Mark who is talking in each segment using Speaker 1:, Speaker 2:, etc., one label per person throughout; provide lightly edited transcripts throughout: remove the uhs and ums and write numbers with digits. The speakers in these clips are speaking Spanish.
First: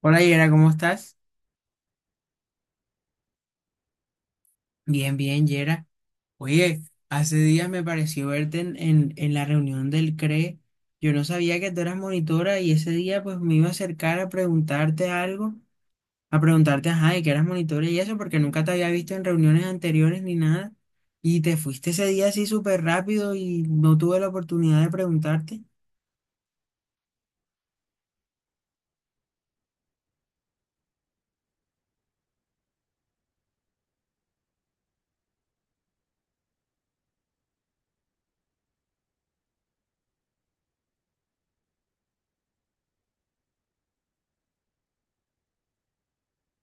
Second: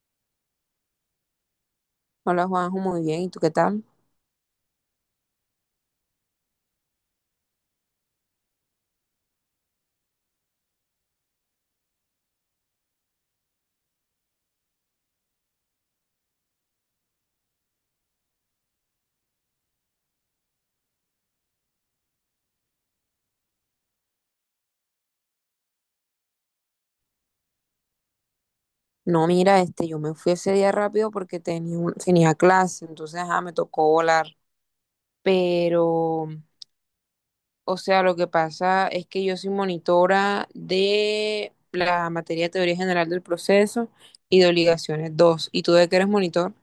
Speaker 1: Hola Yera, ¿cómo estás?
Speaker 2: Hola Juanjo, muy bien. ¿Y tú qué tal?
Speaker 1: Bien, Yera. Oye, hace días me pareció verte en la reunión del CRE. Yo no sabía que tú eras monitora y ese día pues me iba a acercar a preguntarte algo, a preguntarte, ajá, de que eras monitora y eso, porque nunca te había visto en reuniones anteriores ni nada. Y te fuiste ese día así súper rápido y no tuve la oportunidad de preguntarte.
Speaker 2: No, mira, yo me fui ese día rápido porque tenía, tenía clase, entonces ajá, me tocó volar. Pero, o sea, lo que pasa es que yo soy monitora de la materia de teoría general del proceso y de obligaciones 2. ¿Y tú de qué eres monitor?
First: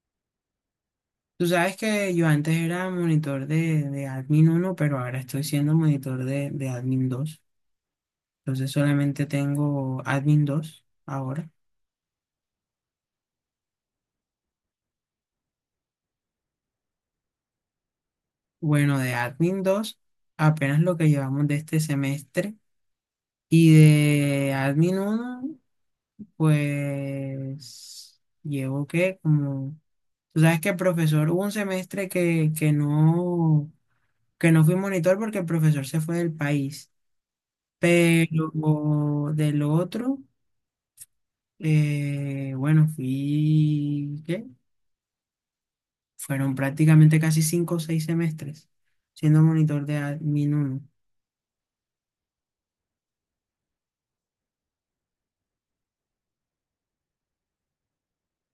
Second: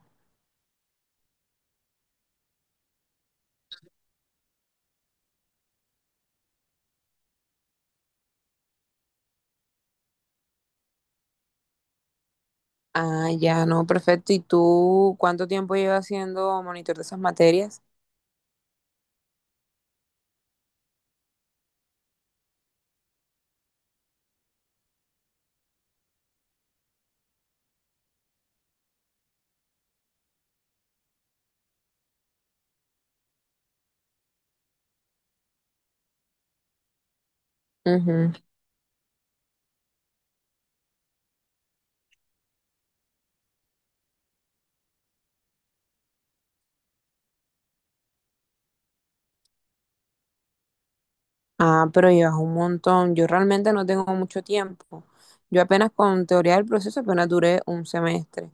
Speaker 1: Tú sabes que yo antes era monitor de Admin uno, pero ahora estoy siendo monitor de Admin dos. Entonces solamente tengo Admin 2 ahora.
Speaker 2: Ah, ya, no, perfecto. ¿Y tú cuánto tiempo llevas siendo monitor de esas materias?
Speaker 1: Bueno, de Admin 2 apenas lo que llevamos de este semestre. Y de Admin uno pues llevo que como... Tú sabes que el profesor, hubo un semestre que no fui monitor porque el profesor se fue del país. Pero del otro, bueno, fui, ¿qué? Fueron prácticamente casi cinco o seis semestres siendo monitor de Admin uno.
Speaker 2: Ah, pero llevas un montón. Yo realmente no tengo mucho tiempo. Yo apenas con teoría del proceso apenas duré un semestre.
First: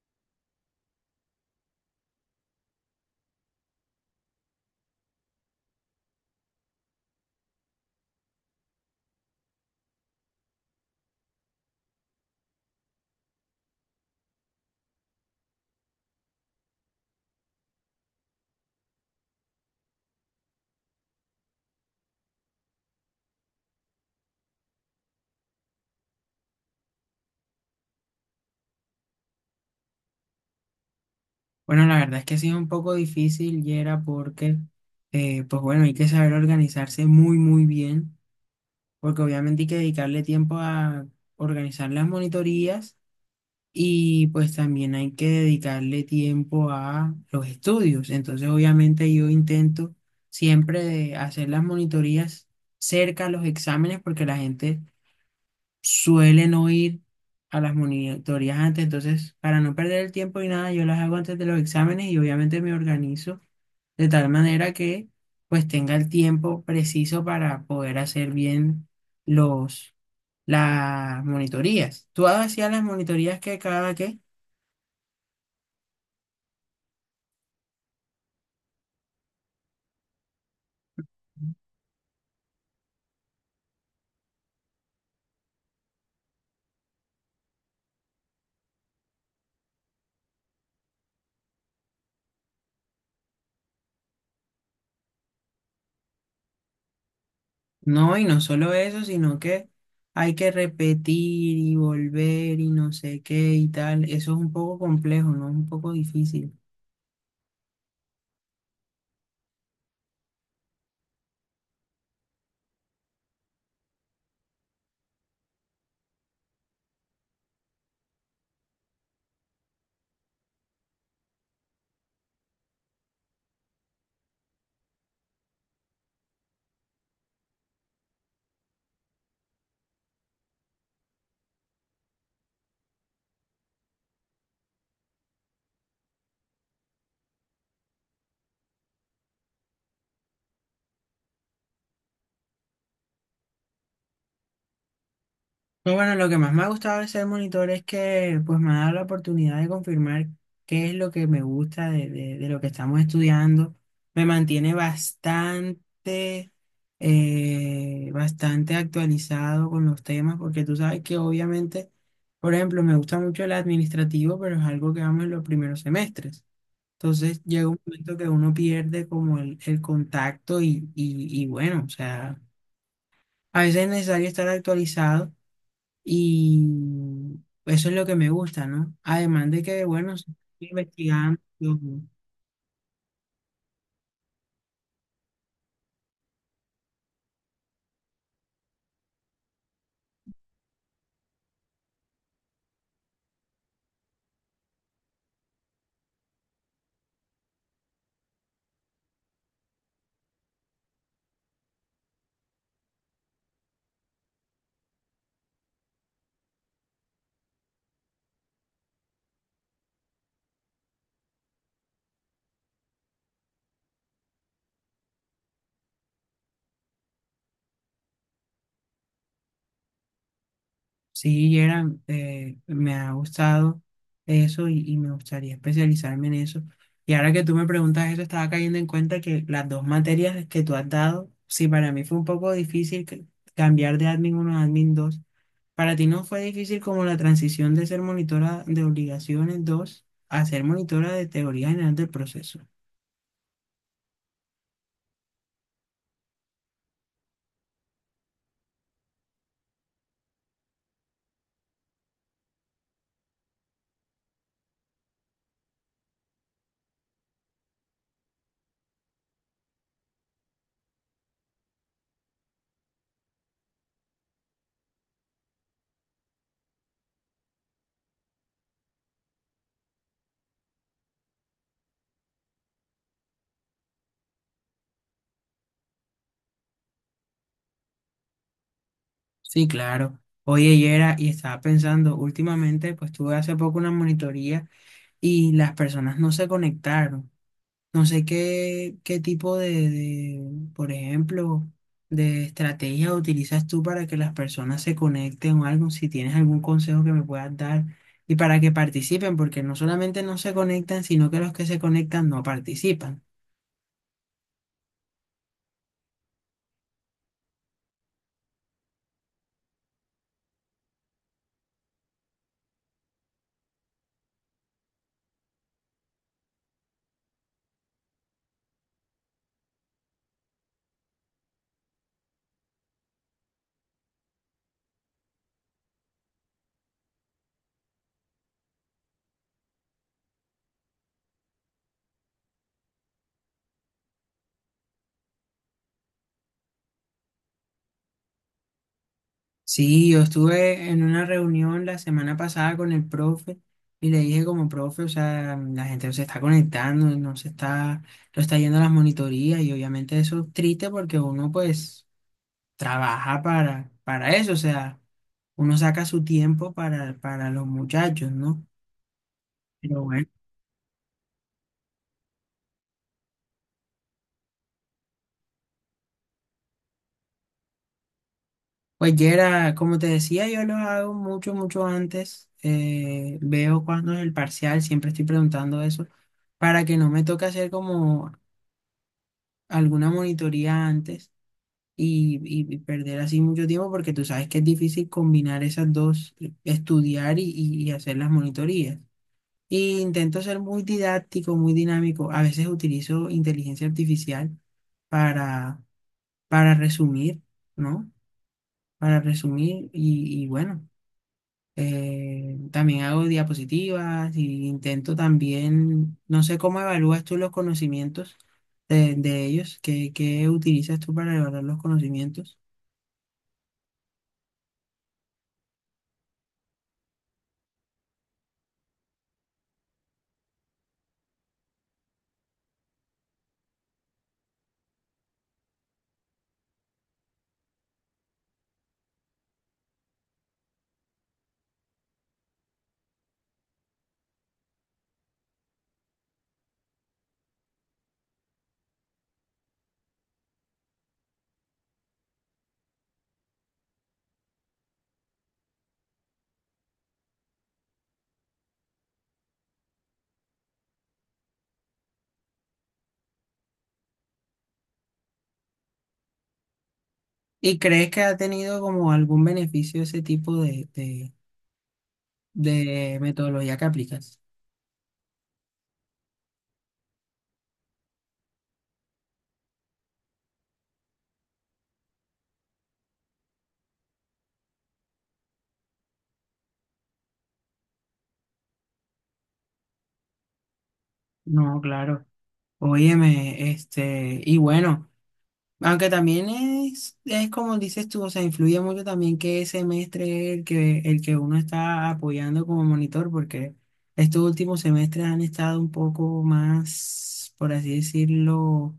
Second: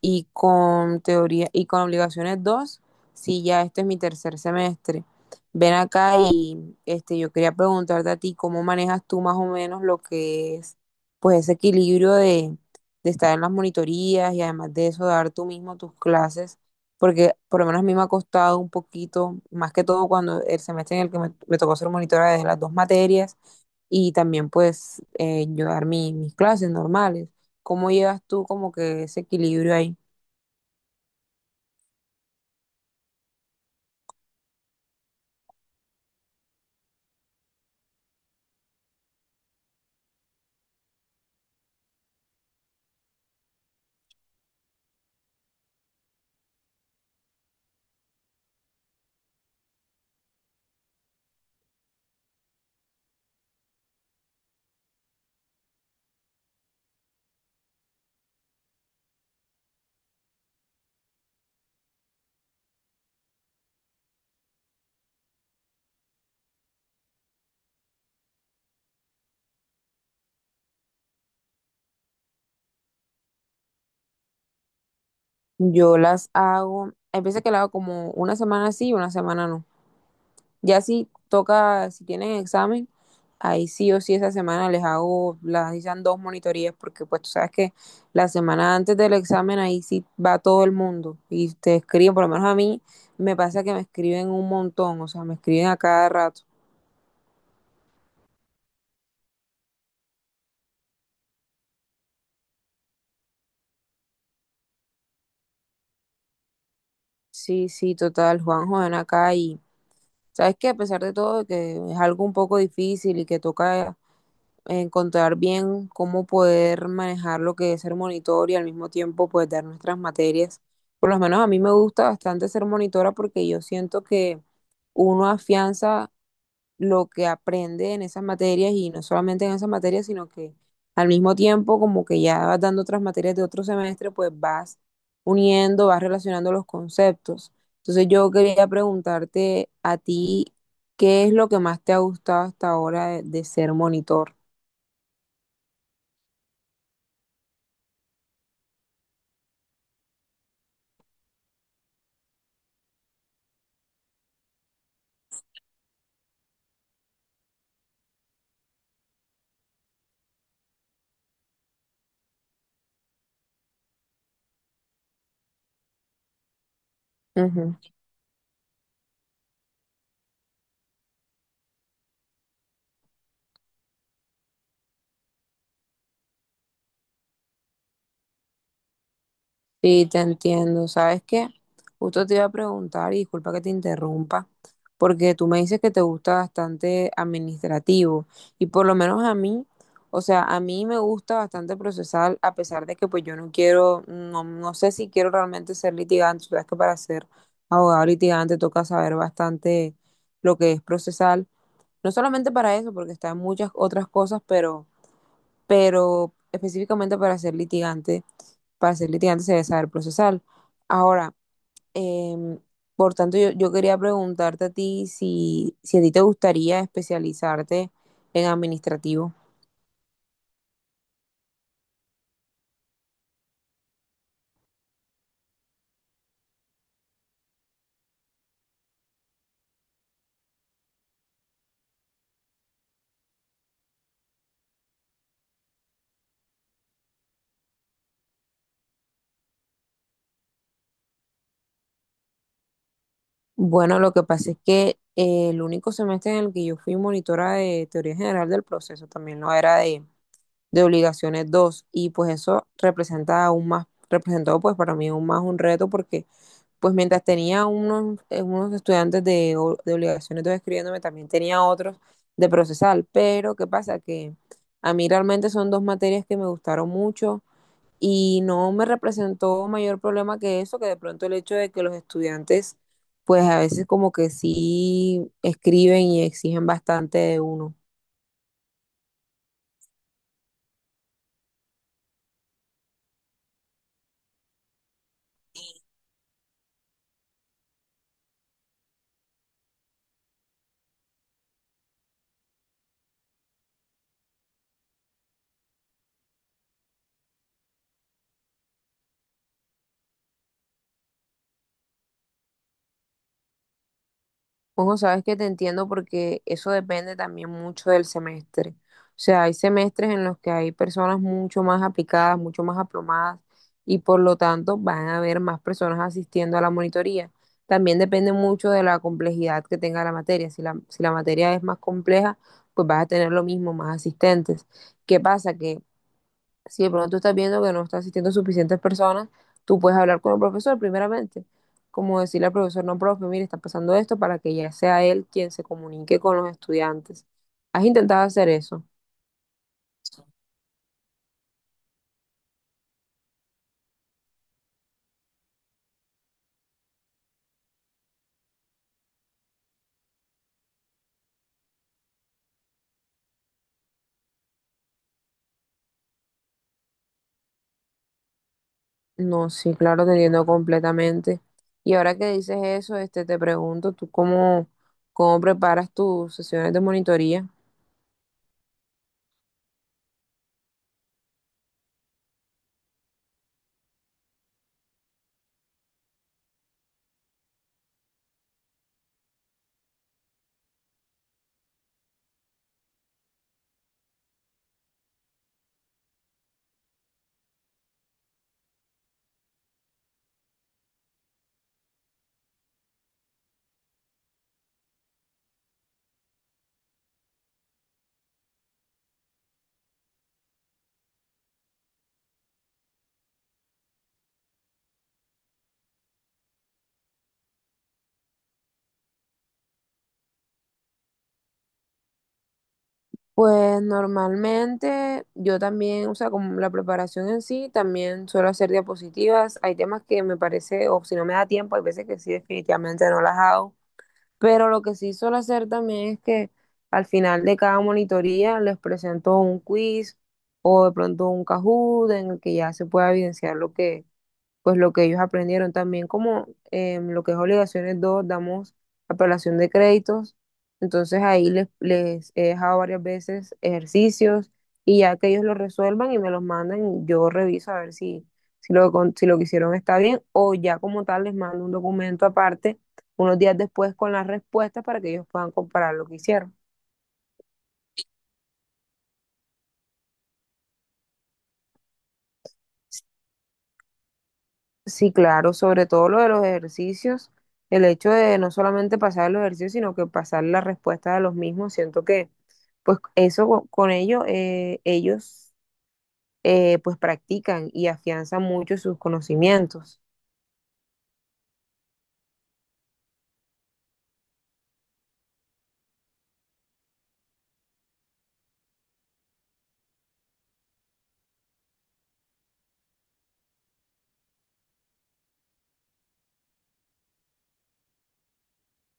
Speaker 2: Y con teoría y con obligaciones 2. Sí, ya este es mi tercer semestre. Ven acá y este, yo quería preguntarte a ti cómo manejas tú más o menos lo que es pues ese equilibrio de estar en las monitorías y además de eso dar tú mismo tus clases, porque por lo menos a mí me ha costado un poquito, más que todo cuando el semestre en el que me tocó ser monitora de las dos materias y también pues yo dar mis clases normales. ¿Cómo llevas tú como que ese equilibrio ahí?
Speaker 1: Bueno, la verdad es que sí es un poco difícil y era porque, pues bueno, hay que saber organizarse muy, muy bien, porque obviamente hay que dedicarle tiempo a organizar las monitorías y pues también hay que dedicarle tiempo a los estudios. Entonces, obviamente yo intento siempre de hacer las monitorías cerca a los exámenes porque la gente suelen oír a las monitorías antes, entonces para no perder el tiempo y nada, yo las hago antes de los exámenes y obviamente me organizo de tal manera que pues tenga el tiempo preciso para poder hacer bien los las monitorías. ¿Tú hacías las monitorías que cada que
Speaker 2: Yo las hago, hay veces que la hago como una semana sí y una semana no. Ya si toca, si tienen examen, ahí sí o sí esa semana les hago, las dicen dos monitorías, porque pues tú sabes que la semana antes del examen ahí sí va todo el mundo y te escriben, por lo menos a mí me pasa que me escriben un montón, o sea, me escriben a cada rato.
Speaker 1: no, y no solo eso, sino que hay que repetir y volver y no sé qué y tal? Eso es un poco complejo, ¿no? Es un poco difícil.
Speaker 2: Sí, sí, total, Juanjo, ven acá y sabes que a pesar de todo que es algo un poco difícil y que toca encontrar bien cómo poder manejar lo que es ser monitor y al mismo tiempo pues dar nuestras materias. Por lo menos a mí me gusta bastante ser monitora porque yo siento que uno afianza lo que aprende en esas materias, y no solamente en esas materias, sino que al mismo tiempo como que ya vas dando otras materias de otro semestre, pues vas uniendo, vas relacionando los conceptos. Entonces yo quería preguntarte a ti, ¿qué es lo que más te ha gustado hasta ahora de ser monitor?
Speaker 1: No, bueno, lo que más me ha gustado de ser monitor es que pues me ha dado la oportunidad de confirmar qué es lo que me gusta de lo que estamos estudiando. Me mantiene bastante, bastante actualizado con los temas, porque tú sabes que obviamente, por ejemplo, me gusta mucho el administrativo, pero es algo que vamos en los primeros semestres. Entonces llega un momento que uno pierde como el contacto y bueno, o sea, a veces es necesario estar actualizado. Y eso es lo que me gusta, ¿no? Además de que,
Speaker 2: Sí,
Speaker 1: bueno,
Speaker 2: te
Speaker 1: sí, estoy
Speaker 2: entiendo. ¿Sabes
Speaker 1: investigando,
Speaker 2: qué? Justo te iba a preguntar, y disculpa que te interrumpa, porque tú me dices que te gusta bastante administrativo, y por lo menos a mí, o sea, a mí me gusta bastante procesal, a pesar de que pues yo no quiero, no, no sé si quiero realmente ser litigante. Tú sabes que para ser abogado litigante toca saber bastante lo que es procesal, no solamente para eso, porque está en muchas otras cosas, pero específicamente para ser litigante se debe saber procesal. Ahora, em, por tanto, yo quería preguntarte a ti si, si a ti te gustaría especializarte en administrativo.
Speaker 1: sí, Gerard, me ha gustado eso y me gustaría especializarme en eso. Y ahora que tú me preguntas eso, estaba cayendo en cuenta que las dos materias que tú has dado, sí, para mí fue un poco difícil cambiar de admin uno a admin 2. ¿Para ti no fue difícil como la transición de ser monitora de obligaciones 2 a ser monitora de teoría general del proceso?
Speaker 2: Bueno, lo que pasa es que el único semestre en el que yo fui monitora de teoría general del proceso también no era de obligaciones dos, y pues eso representa aún más, representó pues para mí aún más un reto, porque pues mientras tenía unos, unos estudiantes de, de obligaciones de escribiéndome, también tenía otros de procesal, pero ¿qué pasa? Que a mí realmente son dos materias que me gustaron mucho y no me representó mayor problema que eso, que de pronto el hecho de que los estudiantes, pues a veces como que sí escriben y exigen bastante de uno.
Speaker 1: Sí, claro. Oye, Yera, y estaba pensando, últimamente, pues tuve hace poco una monitoría y las personas no se conectaron. No sé qué tipo por ejemplo, de estrategia utilizas tú para que las personas se conecten o algo, si tienes algún consejo que me puedas dar y para que participen, porque no solamente no se conectan, sino que los que se conectan no participan.
Speaker 2: Bueno, sabes que te entiendo porque eso depende también mucho del semestre. O sea, hay semestres en los que hay personas mucho más aplicadas, mucho más aplomadas, y por lo tanto van a haber más personas asistiendo a la monitoría. También depende mucho de la complejidad que tenga la materia. Si la materia es más compleja, pues vas a tener lo mismo, más asistentes. ¿Qué pasa? Que si de pronto estás viendo que no está asistiendo suficientes personas, tú puedes hablar con el profesor primeramente, como decirle al profesor, no, profe, mire, está pasando esto, para que ya sea él quien se comunique con los estudiantes. ¿Has intentado hacer eso?
Speaker 1: Sí, yo estuve en una reunión la semana pasada con el profe y le dije como profe, o sea, la gente no se está conectando, no está yendo a las monitorías y obviamente eso es triste porque uno pues trabaja para eso, o sea, uno saca su tiempo para los muchachos, ¿no?
Speaker 2: No, sí,
Speaker 1: Pero
Speaker 2: claro, te
Speaker 1: bueno,
Speaker 2: entiendo completamente. Y ahora que dices eso, este, te pregunto, ¿tú cómo, cómo preparas tus sesiones de monitoría?
Speaker 1: pues Yera, como te decía, yo lo hago mucho antes, veo cuándo es el parcial, siempre estoy preguntando eso para que no me toque hacer como alguna monitoría antes y perder así mucho tiempo porque tú sabes que es difícil combinar esas dos, estudiar y hacer las monitorías. Y intento ser muy didáctico, muy dinámico. A veces utilizo inteligencia artificial para, para resumir, ¿no? Para resumir y bueno. También hago diapositivas y intento también, no sé cómo evalúas tú los conocimientos de ellos, qué utilizas tú para evaluar los conocimientos
Speaker 2: Pues normalmente yo también, o sea, como la preparación en sí, también suelo hacer diapositivas. Hay temas que me parece, o si no me da tiempo, hay veces que sí, definitivamente no las hago. Pero lo que sí suelo hacer también es que al final de cada monitoría les presento un quiz o de pronto un Kahoot en el que ya se pueda evidenciar lo que, pues lo que ellos aprendieron. También como lo que es obligaciones 2 damos apelación de créditos, entonces ahí les, les he dejado varias veces ejercicios, y ya que ellos lo resuelvan y me los mandan, yo reviso a ver si, si lo, si lo que hicieron está bien, o ya como tal les mando un documento aparte unos días después con las respuestas para que ellos puedan comparar lo que hicieron.
Speaker 1: y crees que ha tenido como algún beneficio ese tipo de metodología que aplicas.
Speaker 2: Sí, claro, sobre todo lo de los ejercicios, el hecho de no solamente pasar los ejercicios, sino que pasar la respuesta de los mismos, siento que pues eso con ello ellos pues practican y afianzan mucho sus conocimientos.
Speaker 1: No, claro. Óyeme, este, y bueno. Aunque también es como dices tú, o sea, influye mucho también que semestre el que uno está apoyando como monitor, porque estos últimos semestres han estado un poco más, por así decirlo,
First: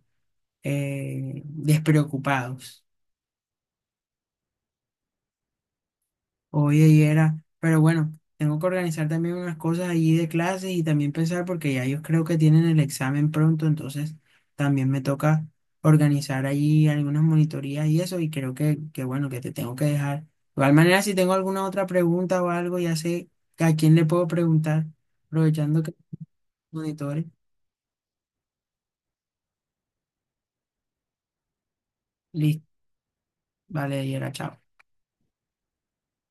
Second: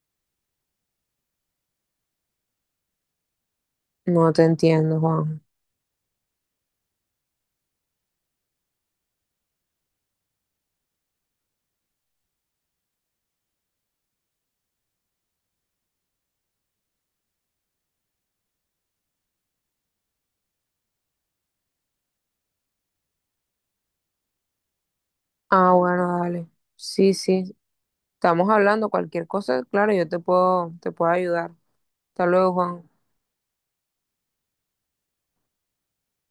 Speaker 1: despreocupados.
Speaker 2: No te entiendo, Juan.
Speaker 1: Oye, y era, pero bueno, tengo que organizar también unas cosas allí de clases y también pensar porque ya ellos creo que tienen el examen pronto, entonces también me toca organizar allí algunas monitorías y eso, y creo que bueno, que te tengo que dejar. De igual manera, si tengo alguna otra pregunta o algo, ya sé a quién le puedo preguntar,
Speaker 2: Ah,
Speaker 1: aprovechando que
Speaker 2: bueno, dale. Sí,
Speaker 1: monitores.
Speaker 2: sí, estamos hablando cualquier cosa, claro, yo te puedo ayudar. Hasta luego,
Speaker 1: Listo,
Speaker 2: Juan.
Speaker 1: vale, y era, chao.